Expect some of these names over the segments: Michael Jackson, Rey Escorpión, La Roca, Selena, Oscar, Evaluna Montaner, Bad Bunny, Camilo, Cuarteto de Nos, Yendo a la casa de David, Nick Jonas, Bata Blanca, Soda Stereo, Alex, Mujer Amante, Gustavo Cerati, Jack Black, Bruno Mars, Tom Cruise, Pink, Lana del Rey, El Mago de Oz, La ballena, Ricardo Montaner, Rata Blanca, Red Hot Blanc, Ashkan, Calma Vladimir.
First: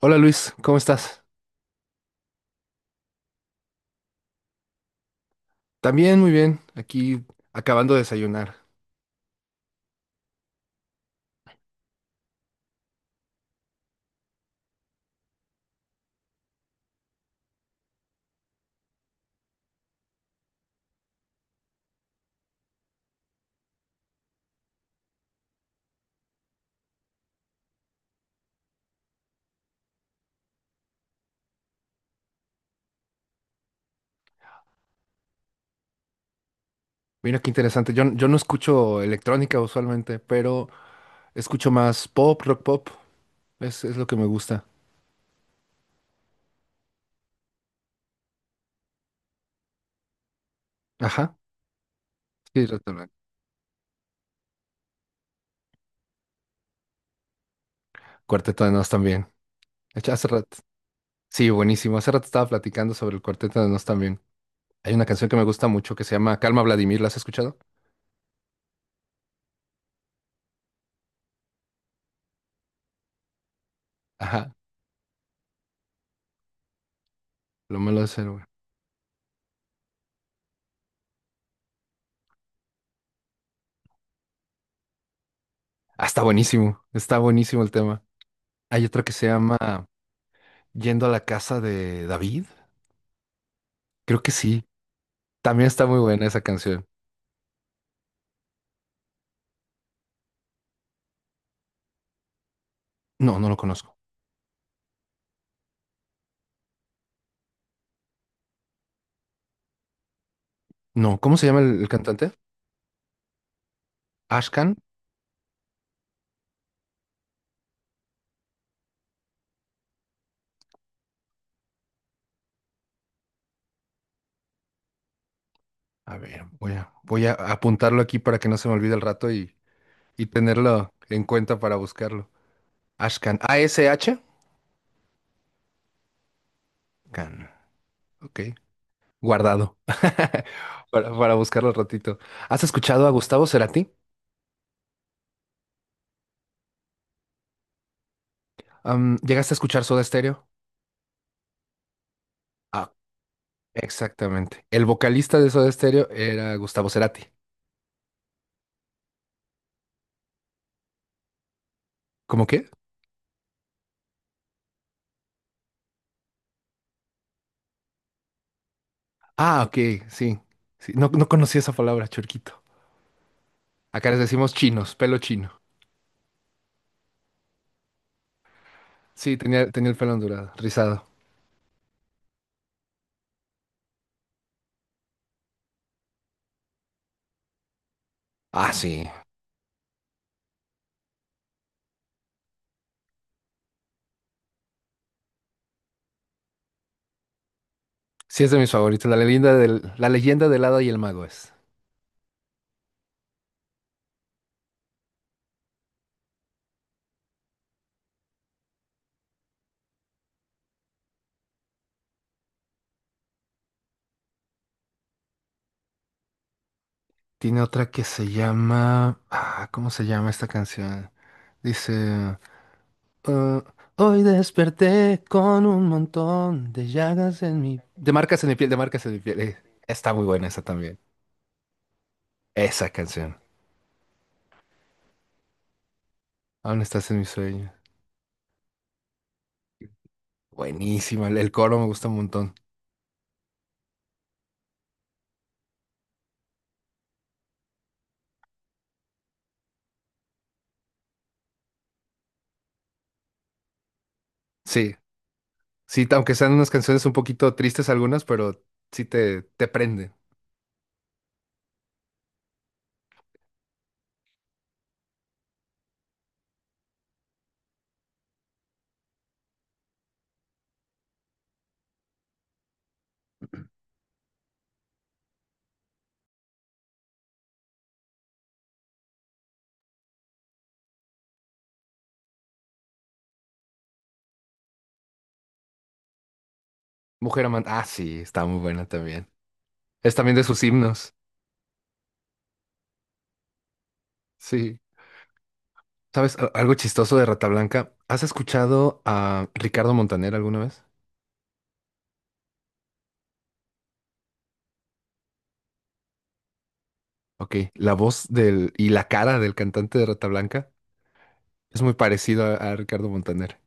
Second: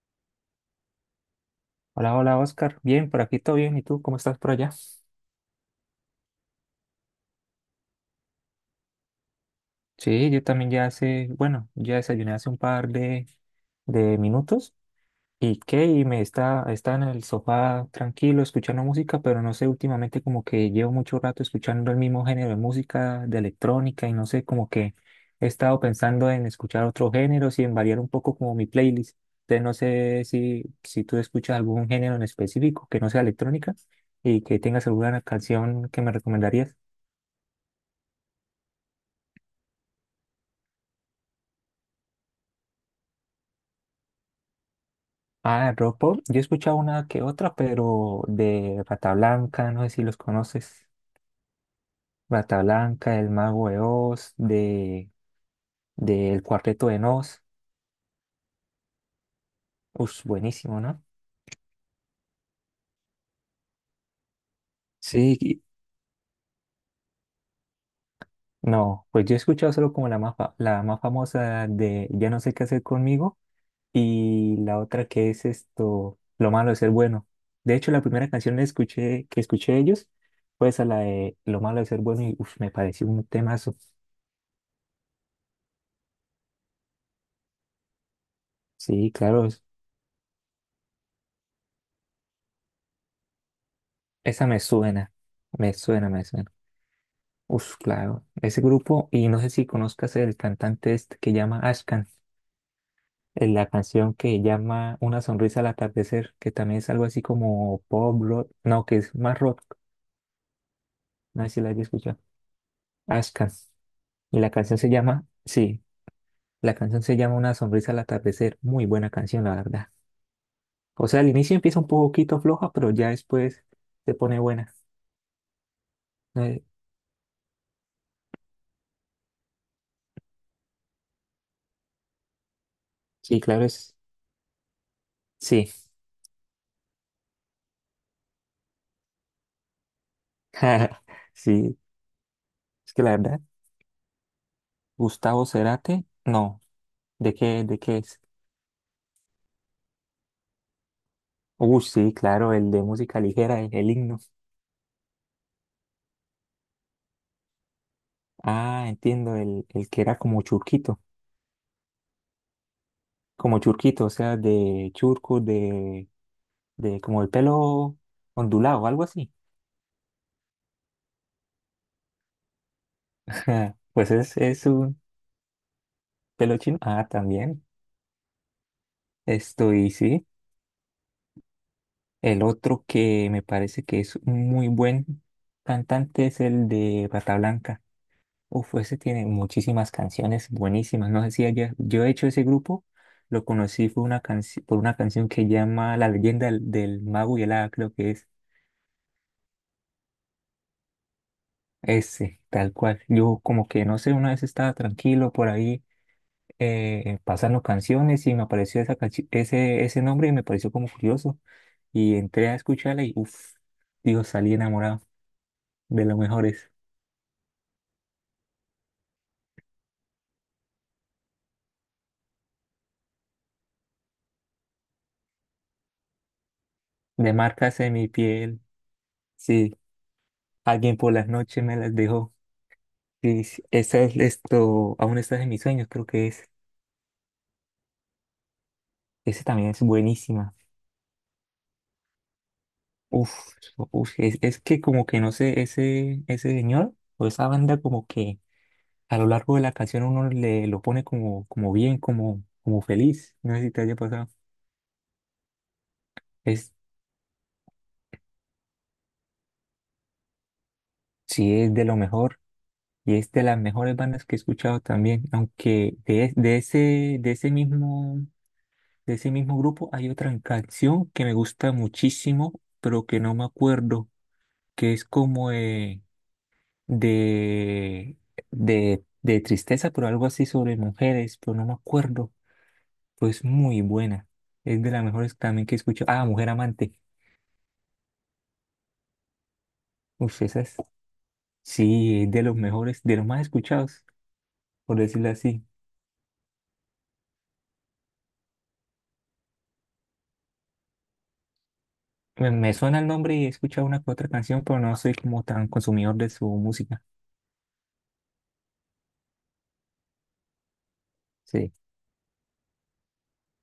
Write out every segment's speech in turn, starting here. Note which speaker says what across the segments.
Speaker 1: Hola Luis, ¿cómo estás?
Speaker 2: Hola, hola Oscar. Bien, por aquí todo bien. ¿Y tú cómo estás por allá?
Speaker 1: También muy bien, aquí acabando de desayunar.
Speaker 2: Sí, yo también ya hace, bueno, ya desayuné hace un par de minutos. ¿Y qué? Y me está en el sofá tranquilo escuchando música, pero no sé, últimamente como que llevo mucho rato escuchando el mismo género de música, de electrónica, y no sé, como que he estado pensando en escuchar otros géneros y en variar un poco como mi playlist. Entonces no sé si tú escuchas algún género en específico que no sea electrónica y que tengas alguna canción que me recomendarías.
Speaker 1: Mira qué interesante, yo no escucho electrónica usualmente, pero escucho más pop, rock pop, es lo que me gusta.
Speaker 2: Ah, Ropo, yo he escuchado una que otra, pero de Rata Blanca, no sé si los conoces.
Speaker 1: Ajá,
Speaker 2: Rata
Speaker 1: sí, Red Hot Blanc.
Speaker 2: Blanca, El Mago de Oz, del Cuarteto de Nos.
Speaker 1: Cuarteto de Nos también. De hecho,
Speaker 2: Ush,
Speaker 1: hace rato,
Speaker 2: buenísimo, ¿no?
Speaker 1: sí, buenísimo, hace rato estaba platicando sobre el Cuarteto de Nos también. Hay una canción que
Speaker 2: Sí,
Speaker 1: me gusta mucho que se llama Calma Vladimir, ¿la has escuchado?
Speaker 2: no, pues yo he escuchado solo como la más, la más famosa de Ya no sé qué hacer conmigo
Speaker 1: Ajá,
Speaker 2: y la otra que es esto, Lo malo de ser bueno. De
Speaker 1: lo
Speaker 2: hecho, la
Speaker 1: malo es
Speaker 2: primera
Speaker 1: el...
Speaker 2: canción que escuché de ellos fue esa, la de Lo malo de ser bueno y uf, me pareció un temazo.
Speaker 1: Ah, está buenísimo el tema. Hay otra
Speaker 2: Sí,
Speaker 1: que se
Speaker 2: claro.
Speaker 1: llama Yendo a la casa de David, creo que
Speaker 2: Esa me
Speaker 1: sí.
Speaker 2: suena,
Speaker 1: También
Speaker 2: me
Speaker 1: está muy
Speaker 2: suena, me
Speaker 1: buena esa
Speaker 2: suena.
Speaker 1: canción.
Speaker 2: Uf, claro. Ese grupo, y no sé si conozcas el cantante este que llama Ashkan,
Speaker 1: No, no
Speaker 2: en
Speaker 1: lo
Speaker 2: la
Speaker 1: conozco.
Speaker 2: canción que llama Una sonrisa al atardecer, que también es algo así como pop rock, no, que es más rock,
Speaker 1: No, ¿cómo
Speaker 2: no
Speaker 1: se
Speaker 2: sé
Speaker 1: llama
Speaker 2: si la
Speaker 1: el,
Speaker 2: hayas
Speaker 1: el
Speaker 2: escuchado.
Speaker 1: cantante?
Speaker 2: Ashkan. Y la
Speaker 1: Ashkan.
Speaker 2: canción se llama, sí, la canción se llama Una sonrisa al atardecer. Muy buena canción, la verdad. O sea, al inicio empieza un poquito floja, pero ya después se pone buena.
Speaker 1: A ver,
Speaker 2: Eh,
Speaker 1: voy a apuntarlo aquí para que no se me olvide el rato y tenerlo en cuenta para buscarlo. Ashkan.
Speaker 2: sí, claro,
Speaker 1: A-S-H.
Speaker 2: sí,
Speaker 1: Can. Ok. Guardado. Para buscarlo al
Speaker 2: sí.
Speaker 1: ratito. ¿Has
Speaker 2: Es que
Speaker 1: escuchado a
Speaker 2: la verdad.
Speaker 1: Gustavo Cerati?
Speaker 2: Gustavo Cerati, no, ¿de qué es?
Speaker 1: ¿Llegaste a escuchar Soda Stereo?
Speaker 2: Uy, sí, claro, el de
Speaker 1: Ah,
Speaker 2: música ligera, el himno.
Speaker 1: exactamente. El vocalista de Soda Stereo era Gustavo Cerati.
Speaker 2: Ah, entiendo, el que era
Speaker 1: ¿Cómo qué?
Speaker 2: como churquito, o sea, de churco, de como el pelo ondulado, algo así.
Speaker 1: Ah, ok, sí. Sí, no, no conocía esa palabra, churquito. Acá
Speaker 2: Pues
Speaker 1: les decimos
Speaker 2: es
Speaker 1: chinos,
Speaker 2: un
Speaker 1: pelo chino.
Speaker 2: pelo chino. Ah, también,
Speaker 1: Sí, tenía,
Speaker 2: esto
Speaker 1: tenía
Speaker 2: y
Speaker 1: el pelo
Speaker 2: sí.
Speaker 1: ondulado, rizado.
Speaker 2: El otro que me parece que es un muy buen cantante es el de Bata Blanca.
Speaker 1: Ah,
Speaker 2: Uf, ese
Speaker 1: sí.
Speaker 2: tiene muchísimas canciones buenísimas. No sé si yo he hecho ese grupo, lo conocí fue una por una canción que llama La leyenda del mago y el hada, creo que es
Speaker 1: Sí, es de mis favoritos. La leyenda del hada y el mago es.
Speaker 2: ese, tal cual. Yo como que no sé, una vez estaba tranquilo por ahí pasando canciones y me apareció esa ese nombre y me pareció como curioso. Y entré a escucharla y uff, digo, salí enamorado de lo mejores.
Speaker 1: Tiene otra que se llama. Ah, ¿cómo se llama esta canción? Dice. "Ah, hoy desperté con un montón de
Speaker 2: De
Speaker 1: llagas en mi.
Speaker 2: marcas en mi
Speaker 1: De marcas en mi
Speaker 2: piel,
Speaker 1: piel, de marcas en mi piel.
Speaker 2: sí,
Speaker 1: Está muy buena esa
Speaker 2: alguien
Speaker 1: también.
Speaker 2: por las noches me las dejó.
Speaker 1: Esa canción.
Speaker 2: Sí, sí, esa es esto, aún estás en mis sueños, creo que es,
Speaker 1: Aún estás en mis sueños.
Speaker 2: ese también es buenísima.
Speaker 1: Buenísima. El coro me gusta un montón.
Speaker 2: Uf, uf, es que como que no sé, ese señor o esa banda como que a lo largo de la canción uno le lo pone como, como bien, como, como feliz. No sé si te haya pasado.
Speaker 1: Sí. Sí, aunque sean unas
Speaker 2: Es,
Speaker 1: canciones un poquito tristes algunas, pero sí te prende.
Speaker 2: sí, es de lo mejor y es de las mejores bandas que he escuchado también, aunque de ese mismo grupo hay otra canción que me gusta muchísimo, pero que no me acuerdo. Que es como de, de tristeza, pero algo así sobre mujeres, pero no me acuerdo. Pues muy buena. Es de las mejores también que escucho. Ah, Mujer Amante.
Speaker 1: Mujer amante. Ah, sí, está muy buena también. Es también de
Speaker 2: Uf,
Speaker 1: sus
Speaker 2: esa es.
Speaker 1: himnos.
Speaker 2: Sí, es de los mejores, de los más escuchados,
Speaker 1: Sí.
Speaker 2: por decirlo así.
Speaker 1: ¿Sabes a- algo chistoso de Rata Blanca? ¿Has escuchado a Ricardo Montaner alguna vez?
Speaker 2: Me suena el nombre y he escuchado una que otra canción, pero no soy como tan consumidor de su música.
Speaker 1: Ok, la voz del y la cara del cantante de Rata Blanca
Speaker 2: Sí.
Speaker 1: es muy parecido a Ricardo Montaner.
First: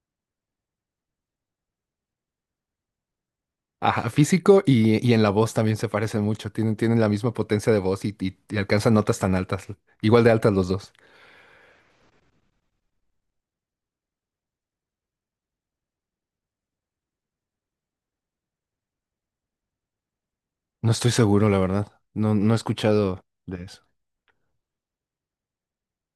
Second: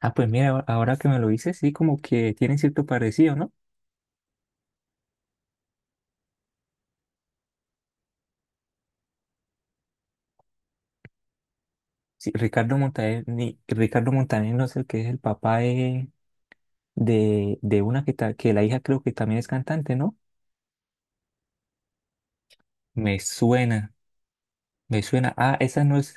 Speaker 2: Ah, pues mira, ahora que me lo dices, sí, como que tienen cierto parecido, ¿no?
Speaker 1: Ajá, físico y en la voz también se parecen mucho. Tienen la misma potencia de voz y alcanzan notas tan altas. Igual de altas los dos.
Speaker 2: Sí, Ricardo Montaner, Ricardo Montaner no es el que es el papá de una que la hija creo que también es cantante, ¿no?
Speaker 1: No estoy seguro, la verdad. No, no he
Speaker 2: Me
Speaker 1: escuchado de eso.
Speaker 2: suena, me suena. Ah, esa no es,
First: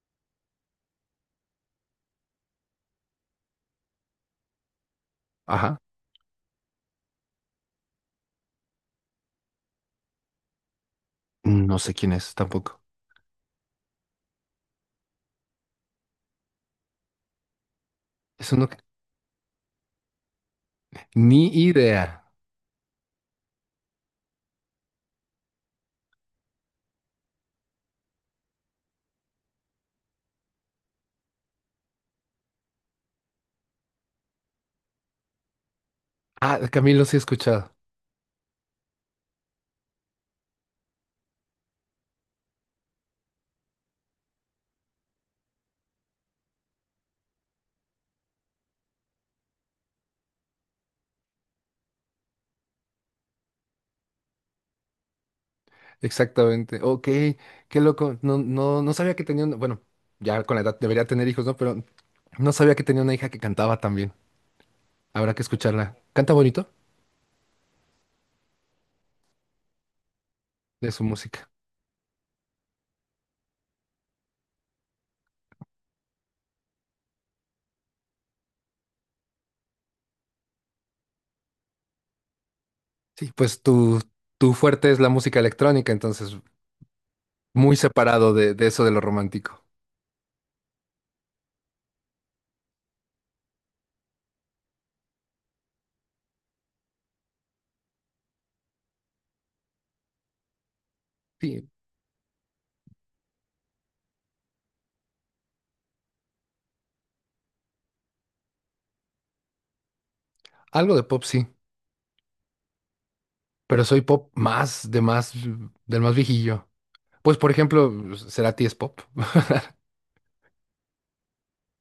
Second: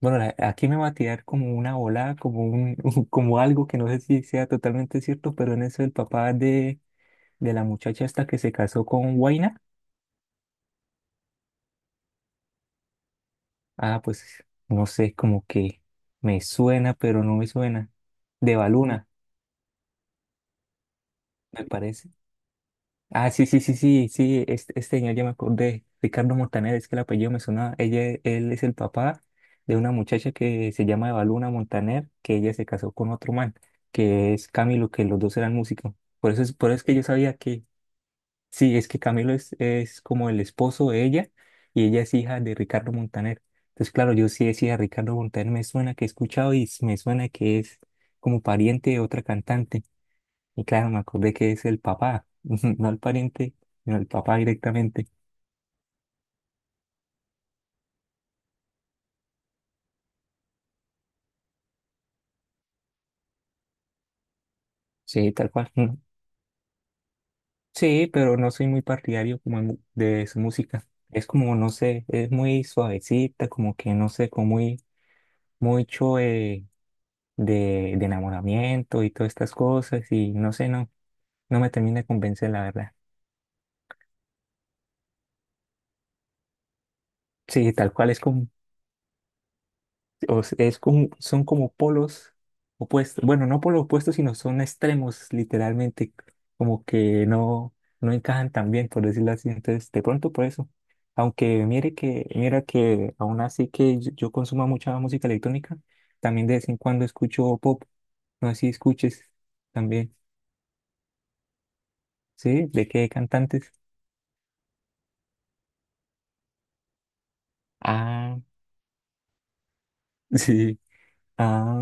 Speaker 2: bueno, aquí me va a tirar como una volada, como un, como algo que no sé si sea totalmente cierto, pero en
Speaker 1: Ajá.
Speaker 2: eso el papá de la muchacha esta que se casó con Huayna,
Speaker 1: No sé quién es tampoco.
Speaker 2: ah, pues no sé, como que me suena, pero no me suena.
Speaker 1: Es
Speaker 2: De
Speaker 1: uno que...
Speaker 2: Baluna,
Speaker 1: Ni
Speaker 2: me parece.
Speaker 1: idea.
Speaker 2: Ah, sí, sí, sí, sí, sí, este señor ya me acordé, Ricardo Montaner, es que el apellido me sonaba, ella, él es el papá de una muchacha que se llama Evaluna Montaner, que ella se casó con otro man, que es Camilo, que los dos eran músicos,
Speaker 1: Ah, de
Speaker 2: por eso es que yo
Speaker 1: Camilo sí he
Speaker 2: sabía que,
Speaker 1: escuchado.
Speaker 2: sí, es que Camilo es como el esposo de ella, y ella es hija de Ricardo Montaner, entonces claro, yo sí decía, Ricardo Montaner me suena que he escuchado y me suena que es como pariente de otra cantante, y claro, me acordé que es el papá, no el pariente, sino el papá directamente.
Speaker 1: Exactamente. Ok, qué loco. No, no, no sabía que tenía una... Bueno, ya con la edad debería tener hijos, ¿no? Pero no sabía que tenía una hija que cantaba también.
Speaker 2: Sí,
Speaker 1: Habrá que
Speaker 2: tal cual.
Speaker 1: escucharla. Canta bonito
Speaker 2: Sí, pero no soy muy partidario como de su música.
Speaker 1: de su
Speaker 2: Es
Speaker 1: música.
Speaker 2: como, no sé, es muy suavecita, como que no sé, como muy, mucho de enamoramiento y todas estas cosas. Y no sé, no, no me termina de convencer, la verdad.
Speaker 1: Sí, pues tu fuerte es la música electrónica, entonces
Speaker 2: Sí,
Speaker 1: muy
Speaker 2: tal cual es
Speaker 1: separado
Speaker 2: como
Speaker 1: de eso de lo romántico.
Speaker 2: Es como, son como polos opuestos. Bueno, no polos opuestos, sino son extremos, literalmente, como que no, no encajan tan bien, por decirlo así. Entonces, de pronto por eso. Aunque
Speaker 1: Sí,
Speaker 2: mira que aún así que yo consumo mucha música electrónica, también de vez en cuando escucho pop. No sé si escuches también.
Speaker 1: algo de pop, sí.
Speaker 2: ¿Sí? ¿De qué cantantes?
Speaker 1: Pero soy pop más de más del más viejillo. Pues por ejemplo,
Speaker 2: Ah,
Speaker 1: Cerati es pop.
Speaker 2: sí. Ah,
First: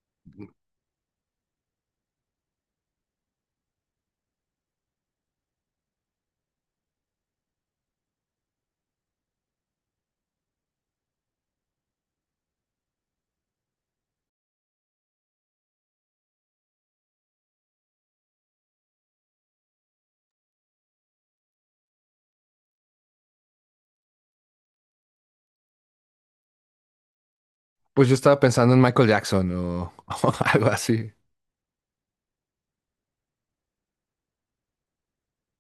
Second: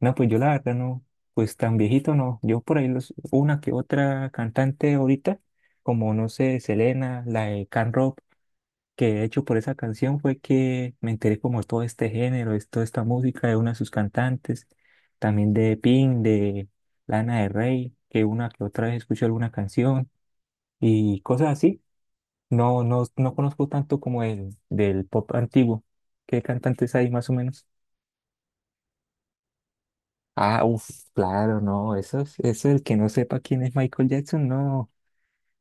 Speaker 2: no, pues yo la verdad no, pues tan viejito no. Yo por ahí los, una que otra cantante ahorita, como no sé, Selena, la de Can Rock, que de hecho por esa canción fue que me enteré como de todo este género, de toda esta música de una de sus cantantes, también de Pink, de Lana del Rey, que una que otra vez escuché alguna canción y cosas así. No conozco tanto como el del pop antiguo. ¿Qué cantantes hay más o menos?
Speaker 1: Pues yo estaba pensando en Michael Jackson o, o
Speaker 2: Ah,
Speaker 1: algo
Speaker 2: uff,
Speaker 1: así.
Speaker 2: claro, no, eso el que no sepa quién es Michael Jackson, no,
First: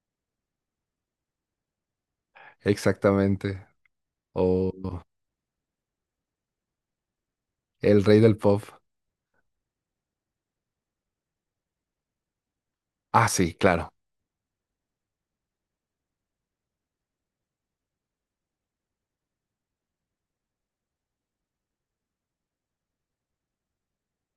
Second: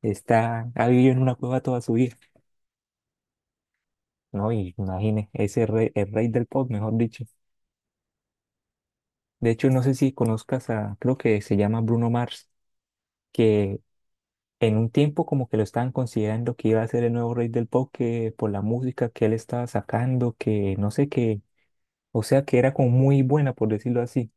Speaker 2: está, ha vivido en una cueva toda su vida,
Speaker 1: Exactamente.
Speaker 2: no, y
Speaker 1: O
Speaker 2: imagine, ese rey, el rey del pop, mejor dicho.
Speaker 1: el rey del pop.
Speaker 2: De hecho, no sé si conozcas a, creo que se llama Bruno Mars,
Speaker 1: Ah, sí,
Speaker 2: que
Speaker 1: claro.
Speaker 2: en un tiempo como que lo estaban considerando que iba a ser el nuevo rey del pop, que por la música que él estaba sacando, que no sé qué, o sea, que era como muy buena, por decirlo así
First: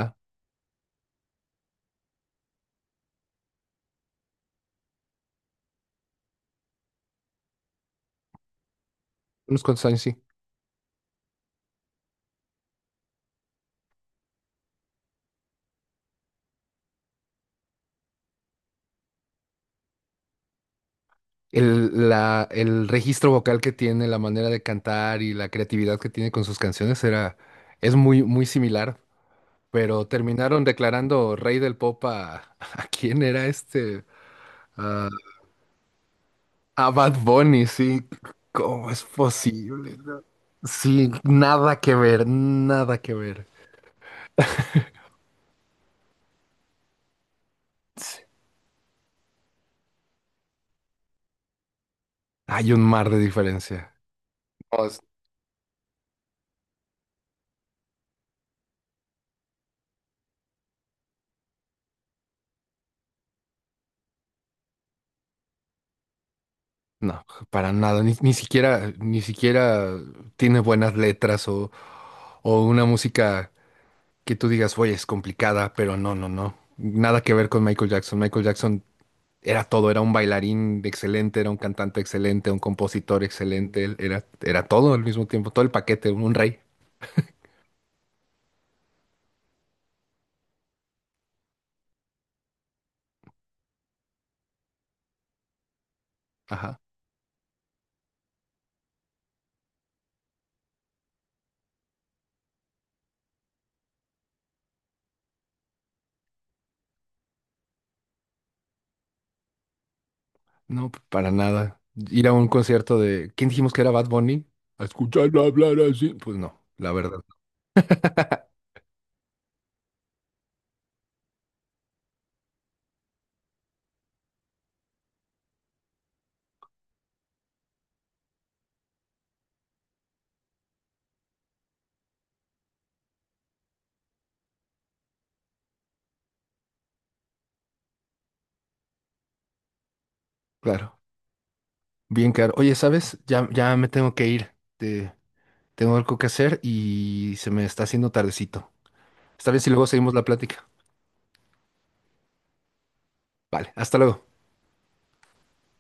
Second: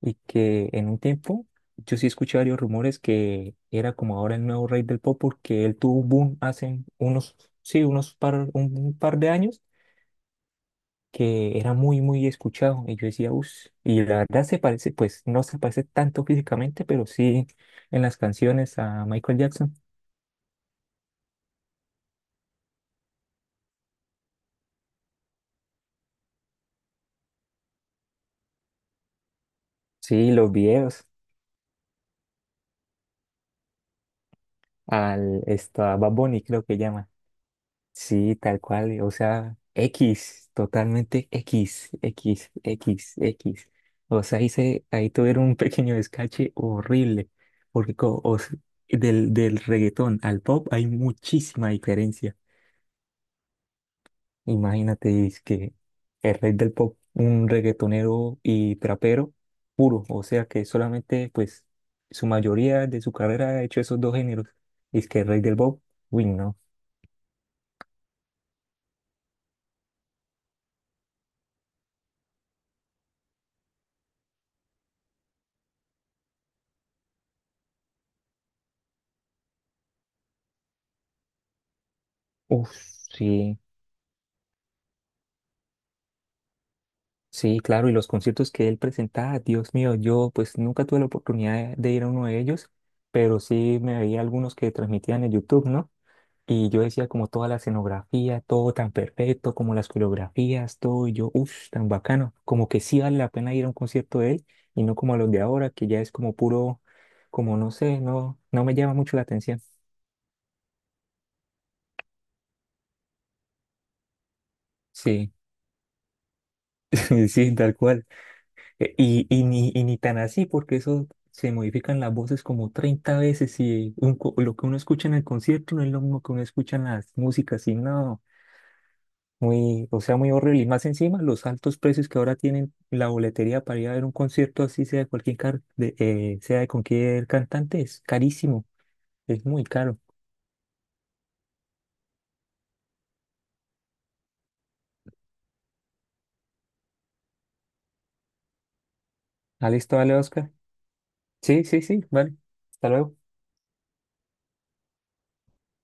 Speaker 2: y que en un tiempo yo sí escuché varios rumores que era como ahora el nuevo rey del pop porque él tuvo un boom hace unos, sí, un par de años
Speaker 1: Unos cuantos años, sí.
Speaker 2: que era muy, muy escuchado y yo decía, uff, y la verdad se parece, pues no se parece tanto físicamente, pero sí en las canciones a Michael Jackson,
Speaker 1: El, la, el registro vocal que tiene, la manera de cantar y la creatividad que tiene con sus canciones era, es muy, muy similar. Pero
Speaker 2: sí, los
Speaker 1: terminaron
Speaker 2: videos,
Speaker 1: declarando rey del pop a, ¿a quién era este?
Speaker 2: a Bad Bunny creo que
Speaker 1: A
Speaker 2: llama.
Speaker 1: Bad Bunny, sí.
Speaker 2: Sí, tal
Speaker 1: ¿Cómo
Speaker 2: cual,
Speaker 1: es
Speaker 2: o sea,
Speaker 1: posible? ¿No?
Speaker 2: X,
Speaker 1: Sí,
Speaker 2: totalmente
Speaker 1: nada
Speaker 2: X,
Speaker 1: que ver,
Speaker 2: X,
Speaker 1: nada
Speaker 2: X,
Speaker 1: que ver.
Speaker 2: X. O sea, ahí tuvieron un pequeño descache horrible, porque del reggaetón al pop hay muchísima diferencia.
Speaker 1: Hay un mar de diferencia. No, es-
Speaker 2: Imagínate, es que el rey del pop, un reggaetonero y trapero puro, o sea que solamente, pues, su mayoría de su carrera ha hecho esos dos géneros. Es que el rey del pop, uy, no.
Speaker 1: no, para nada. Ni, ni siquiera, ni siquiera tiene buenas letras o una música que tú digas, oye, es complicada, pero no, no, no. Nada que ver con Michael Jackson. Michael Jackson era todo, era un bailarín excelente, era un cantante excelente, un
Speaker 2: Uf,
Speaker 1: compositor
Speaker 2: sí.
Speaker 1: excelente, él era todo al mismo tiempo, todo el paquete, un rey.
Speaker 2: Sí, claro, y los conciertos que él presentaba, Dios mío, yo pues nunca tuve la oportunidad de ir a uno de ellos, pero sí me veía algunos que transmitían en YouTube, ¿no? Y yo decía como toda la escenografía, todo tan perfecto, como las coreografías, todo, y yo, uff, tan bacano, como que sí vale la pena ir a un concierto de él y no como a los de ahora, que ya es como puro, como no sé, no, no me llama mucho la atención.
Speaker 1: No, p- para nada. Ir a un concierto de... ¿Quién dijimos que era Bad Bunny? A
Speaker 2: Sí,
Speaker 1: escucharlo hablar así. Pues no, la verdad.
Speaker 2: sí, tal cual. Y ni tan así, porque eso se modifican las voces como 30 veces y un lo que uno escucha en el concierto no es lo mismo que uno escucha en las músicas, y no, muy, o sea, muy horrible. Y más encima, los altos precios que ahora tienen la boletería para ir a ver un concierto así, sea de sea de cualquier cantante, es carísimo, es muy caro.
Speaker 1: Claro. Bien caro. Oye, ¿sabes? Ya me tengo que ir. Te- tengo algo que hacer y se me está haciendo tardecito. ¿Está bien si
Speaker 2: Alex,
Speaker 1: luego seguimos
Speaker 2: vale,
Speaker 1: la
Speaker 2: Oscar.
Speaker 1: plática?
Speaker 2: Sí, sí, sí, vale. Hasta luego.
Speaker 1: Vale, hasta luego.